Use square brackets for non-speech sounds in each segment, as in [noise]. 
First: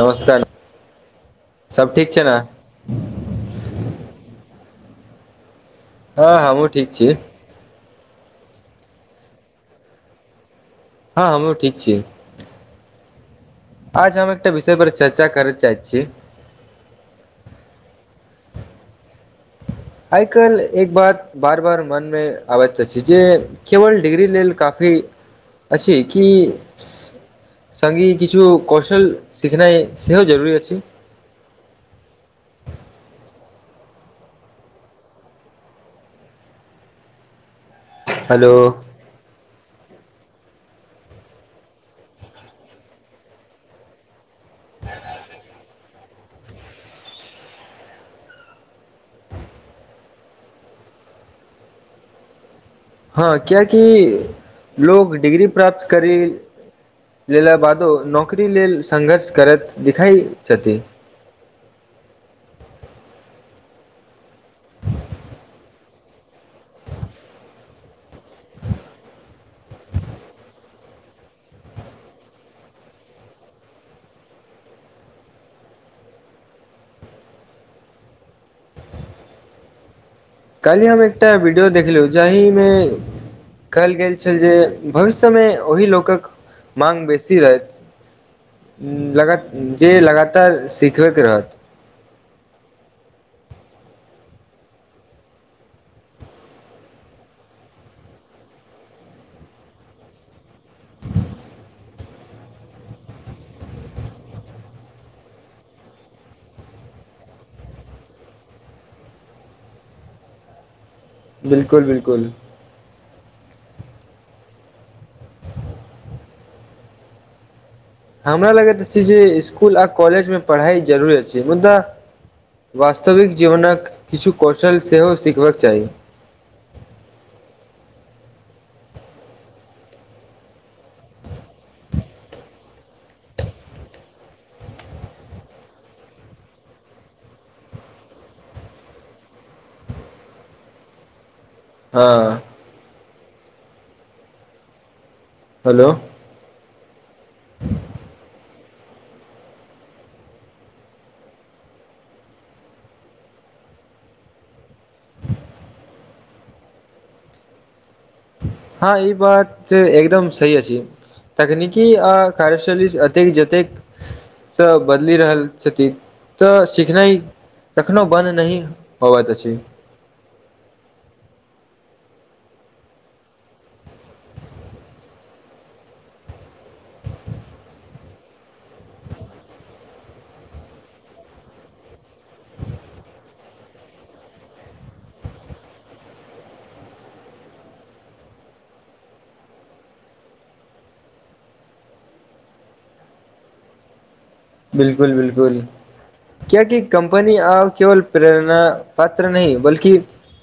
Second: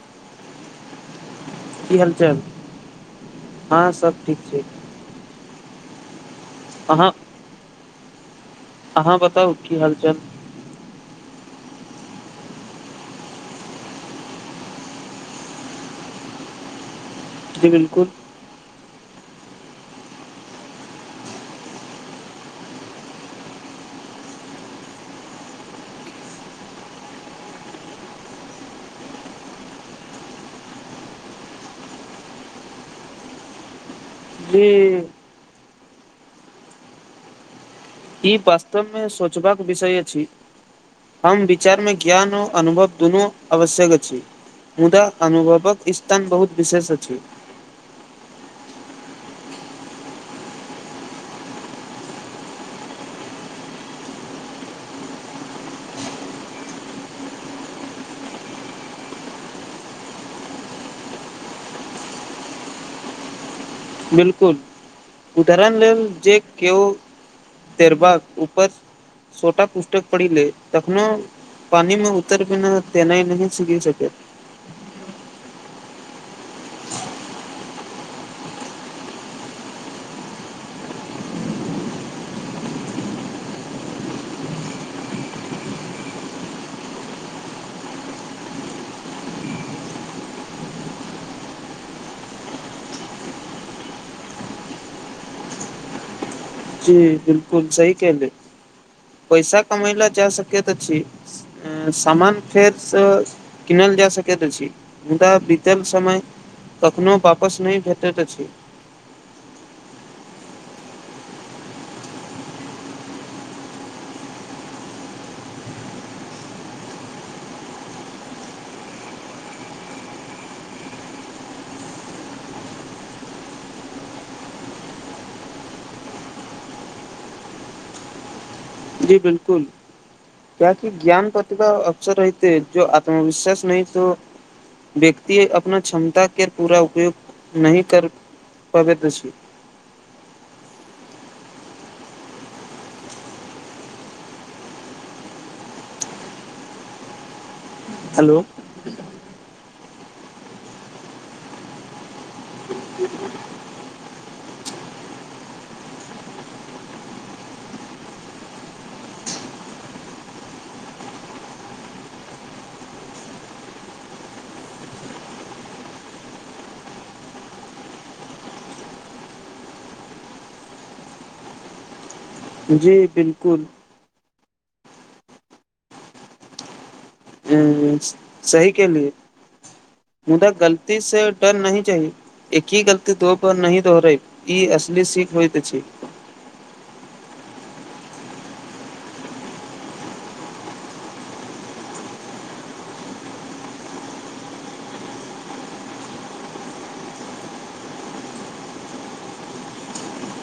नमस्कार। सब की ठीक हाल- छै ने चाल? हँ सब ठीक छै। हँ, हँ हमहू ठीक अहाँ छी। अहाँ बताउ की हाल- चाल? हँ, हमहू ठीक छी। आज हम एकटा विषय पर चर्चा कर चाहैत छी। जी, बिलकुल। आइ- कैल एक बात बार बार मनमे आबैत अछि जे केवल डिग्री लेल काफी अछि कि संगे किछु कौशल सिखनाइ सेहो जरूरी अछि? जी। ई हेलो वास्तव मे सोचबाक विषय ऐ हम विचार मे ज्ञानो- अनुभव दुनू आवश्यक अछि। मुदा अनुभवक स्तन बहुत विशेष अछि। हँ, कियेकि लोग डिग्री प्राप्त करिल लेला बादो नौकरी लेल संङ्घर्ष करैत दिखाइ छथि। बिलकुल, उदहरण लेल जे केओ तैरबाक ऊपस छोटा पुस्तक पढ़ि ले तखनो, पानि मे उतरि गेने तेनाई न सीखि सकत। काल्हि हम एकटा वीडियो देखलहुँ जाहिमे कहल गेल छल जे भविष्यमे ओहि लोकक माँग बेसी हेत लगा जे लगातार सिखैके रहत। जी, बिलकुल सही केले पैसा कमै ले जा सकैत अछि, अँ- सामान फेरसँ किनल जा सकैत अछि, मुदा बीतल समय कखनो वापस नै भेटैत अछि। बिलकुल- बिलकुल। हमरा लगैत अछि जे इसकुल आ कॉलेजमे पढ़ाइ जरूरे अछि, मुदा वास्तविक जीवनक किछु कौशल सेहो सिखबाक चाही। जी बिलकुल, कियेकि ज्ञान प्रतिभा अक्सर रहिते ऐछ जो आत्मविश्वास नहि त व्यक्ति अपना क्षमता केर पूरा उपयोग नहिं कर पबैत अछि। हँ। हेलो [unintelligible] हलो- हँ, ई बात ते एकदम सही अछि, तकनीकी आ कार्यशैली स-अतेक- जतेक स बदलि रहल छथि तऽ सिखनाइ कखनो बन्द नहिं होवत अछि। जी, बिलकुल। ह सही केलिए, मुदा गलती से डर नहिं चाही एक ही गलती दोहपर नहिं दोहरैब, ई असली सीख होइत ऐछि। बिलकुल- बिलकुल कियकि कं्पनी आ केवल प्रेरणा पात्र नहि बल्कि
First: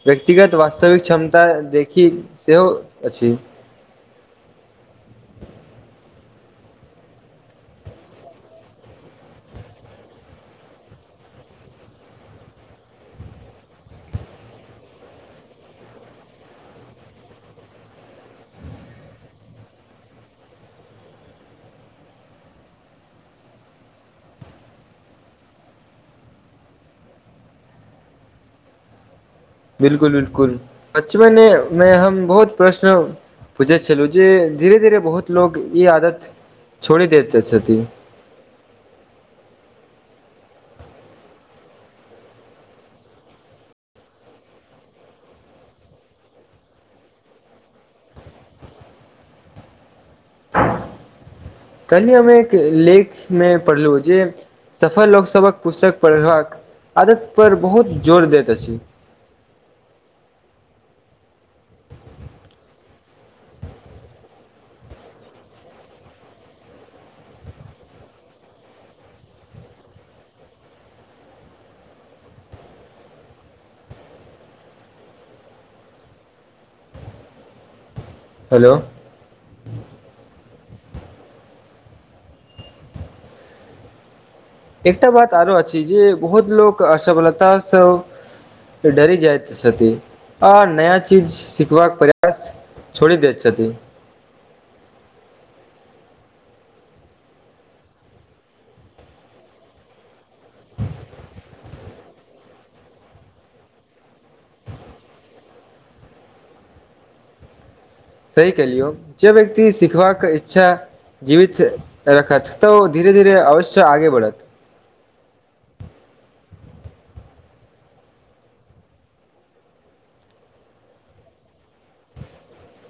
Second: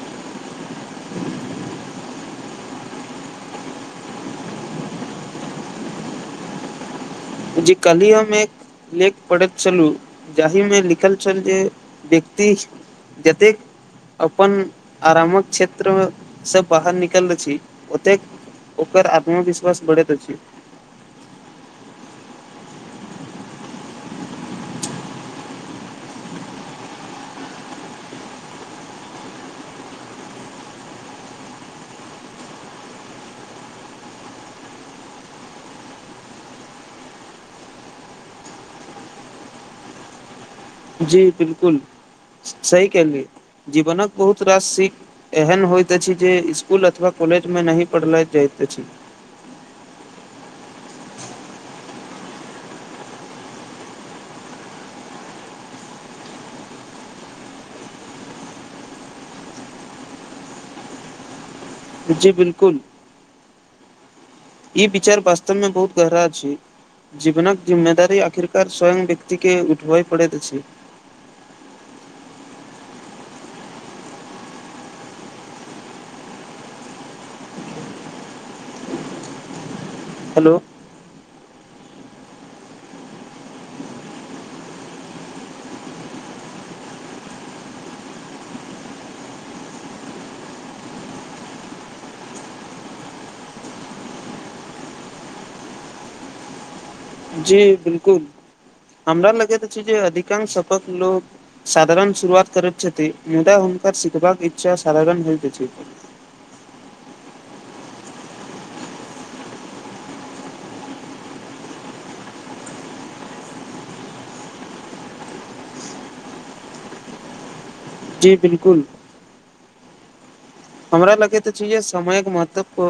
व्यक्तिगत वास्तविक क्षमता देखि सेहो अछि। [unintelligible] जे क्हि हम एक लेख पढ़ैत छलहुँ जाहि मे लिखल छल जे व्यक्ति जतेक अपन आरामक क्षेत्रसँ बाहर निकलल अछि ओतेक ओकर आत्मविश्वास बढ़ैत अछि। [unintelligible] बिलकुल- बिलकुल बचपने मे हम बहुत प्रश्न पूछैत छलहुँ जे धीरे धीरे बहुत लोग ई आदत छोड़ि दे छथि। [unintelligible] जी बिलकुल सही कलियै जीवनक बहुत रास सीख एहन होइत अछि जे इसकुल अथवा महाविद्यालय जमे नहि पढ़ल जाइत। [unintelligible] अछि [unintelligible] [unintelligible] कली हम एक लेखमे पढ़लहुँ जे सफल लोकसभक पुस्तक पढ़बाक आदत पर बहुत जोर दैत अछि। [unintelligible] जी बिलकुल, ई बिचार बास्तवमे बहुत गहरा छै। जीवनक जिम्मेदारी आखिरकार स्वयं व्यक्ति के उठबए पड़ैत छै। हेलो हेलो-उं एकटा बात आरो अछि जे बहुत लोक असफलतासँ डरी जाइत छथि आ नया चीज सिखबाक प्रयास छोड़ि दैत छथि। [unintelligible] जी बिलकुल हमरा लगैत छै जे अधिकांश सबक लोको साधारण शुरुआत करैत छथि मुदा हुनका सिखबाक इच्छा साधारण होइत। [unintelligible] सही कलियौ जे व्यक्ति सिखबाक इच्छा जीवित रखत तऽ ओ धीरे धीरे अवश्य आगे बढ़त। [unintelligible] जी बिलकुल। [unintelligible] हमरा लगैत छै जे समयक महत्व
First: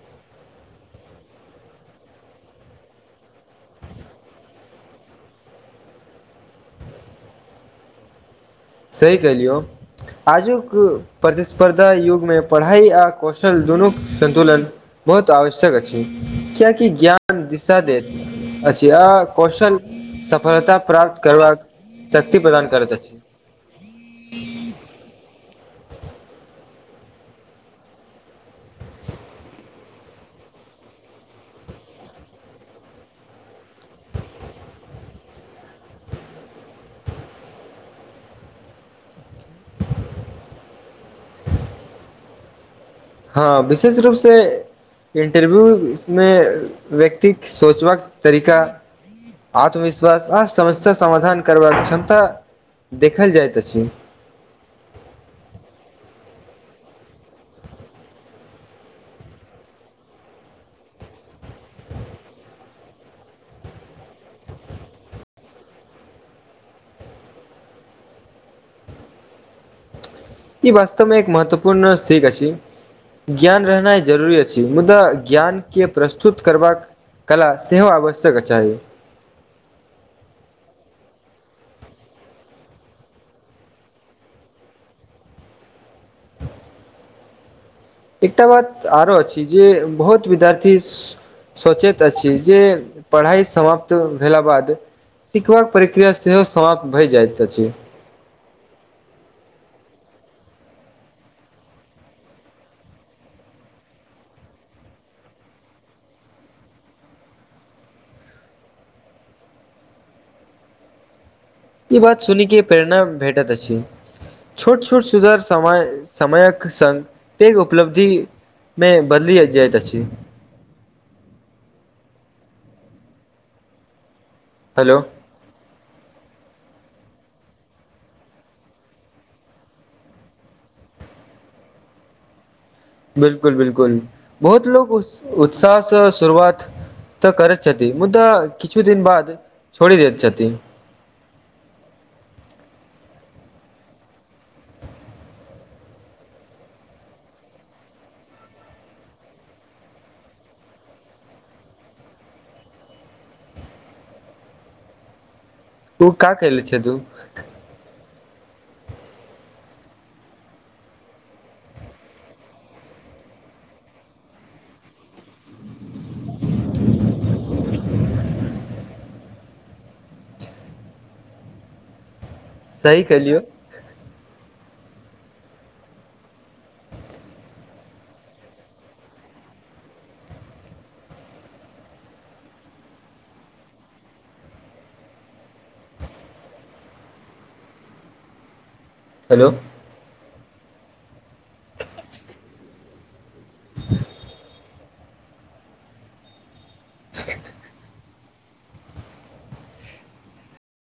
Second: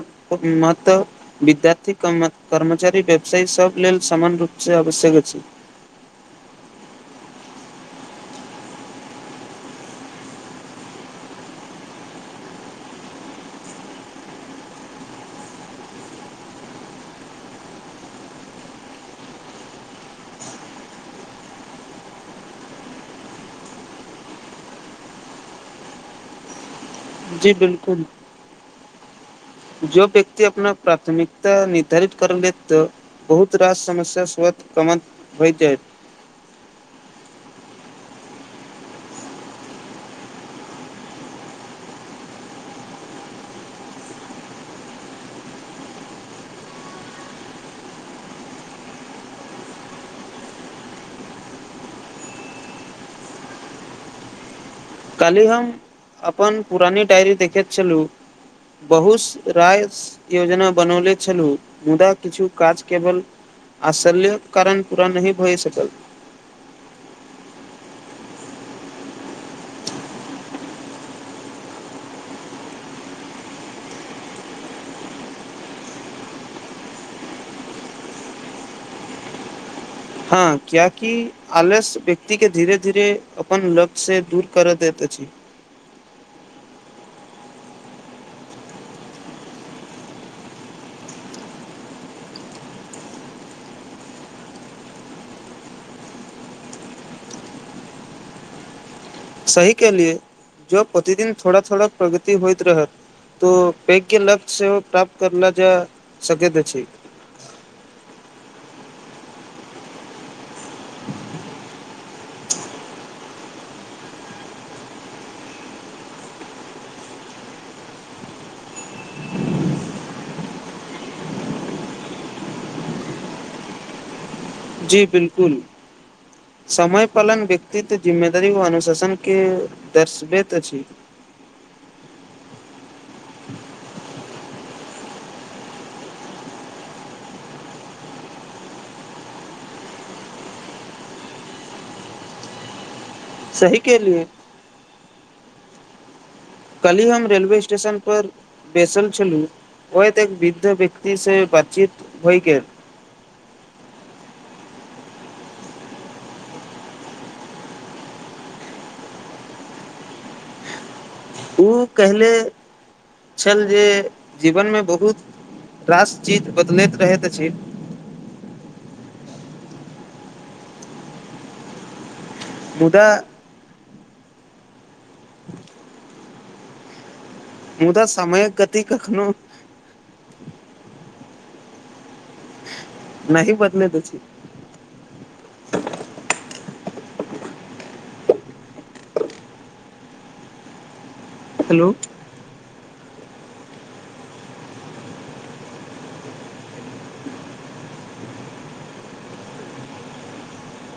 महत्व विद्यार्थी क कर्मचारी व्यवसायी सभ लेल समामान्य रूपसँ आवश्यक अछि। [unintelligible] सही कलियौ आजुक प्रतिस्पर्धा युग मे पढ़ाई आ कौशल दुनू संन्तुलन बहुत आवश्यक अछि कियाकि ज्ञान दिशा देैत अछि आ कौशल सफलता प्राप्त करबाक शक्ति प्रदान करैत अछि। ह। [unintelligible] जी बिलकुल [unintelligible] जो व्यक्ति अपना प्राथमिकता निर्धारित कर ले तऽ बहुत रास समस्या सत कमत होइ जाए। [unintelligible] हँ विशेष रूपसँ साक्षात्कार मे व्यक्तिक सोचबाक तरीका आत्मविश्वास आ समस्या समाधान करबाक क्षमता देखल जाइत अछि। काल्हि हम अपन पुरानी डायरी देखैत छलहुँ बहुस राय योजना बनौने छलहुँ मुदा किछु काज केवल आश्चल्य कारण पूरा नहि भए सकल। [unintelligible] ई वास्तवमे एक महत्वपूर्ण सख अछि ज्ञान रहनाइ जरूरी अछि मुदा ज्ञान के प्रस्तुत करबाक कला सेहो आवश्यक चाही [unintelligible] हँ क्यि आलस व्यक्ति के धीरे- धीरे अपन लब्ज से दूर कर देैत अछि। [unintelligible] एकटा बात आरो अछि जे बहुत विद्यार्थी सोचैत अछि जे पढ़ाई समाप्त भेला बाद सिखबाक प्रक्रिया सेहो समाप्त भए जाइत अछि। [unintelligible] सही के लि जो प्रतिदिन थोड़ा थोड़ा प्रगति होइत रहत तो पैघ्य ल्त से प्राप्त कर ल जा सक छै। [unintelligible] ई बात सुनी के प्रेरणा भेटैत अछि छोट -छोट सुधार समय -समयक सङग पैघ उपलब्धि मे बदलि जाइत अछि। [unintelligible] हेलो जी बिलकुल। [unintelligible] समय पालन व्यक्तित्व जिम्मेदारी व अनुशासन के दर्शबैत अछि। [unintelligible] बिलकुल- बिलकुल बहुत लोको उत्साहसँ शुरुआत तऽ करैत छथि मुदा किछु दिन बाद छोड़ि दैत छथि। [unintelligible] सही कहलिए। [unintelligible] काल्हि हम रेलवे स्टेशन पर बैसल छलहुँ ओत एक वृद्ध व्यक्तिसँ बातचीत होइ गेल। [unintelligible] ओ क कले छै तू। [unintelligible] ओ कहिले छल जे जीवनमे बहुत रास चीज बदलैत रहैत अछि। [unintelligible] सही मुदा केलियौ। [unintelligible] मुदा समयक गति कखनो। [unintelligible] नहि पत नहि त छीी। [unintelligible] हेलो। [unintelligible] हेलो। [unintelligible] [unintelligible] ‌। [unintelligible]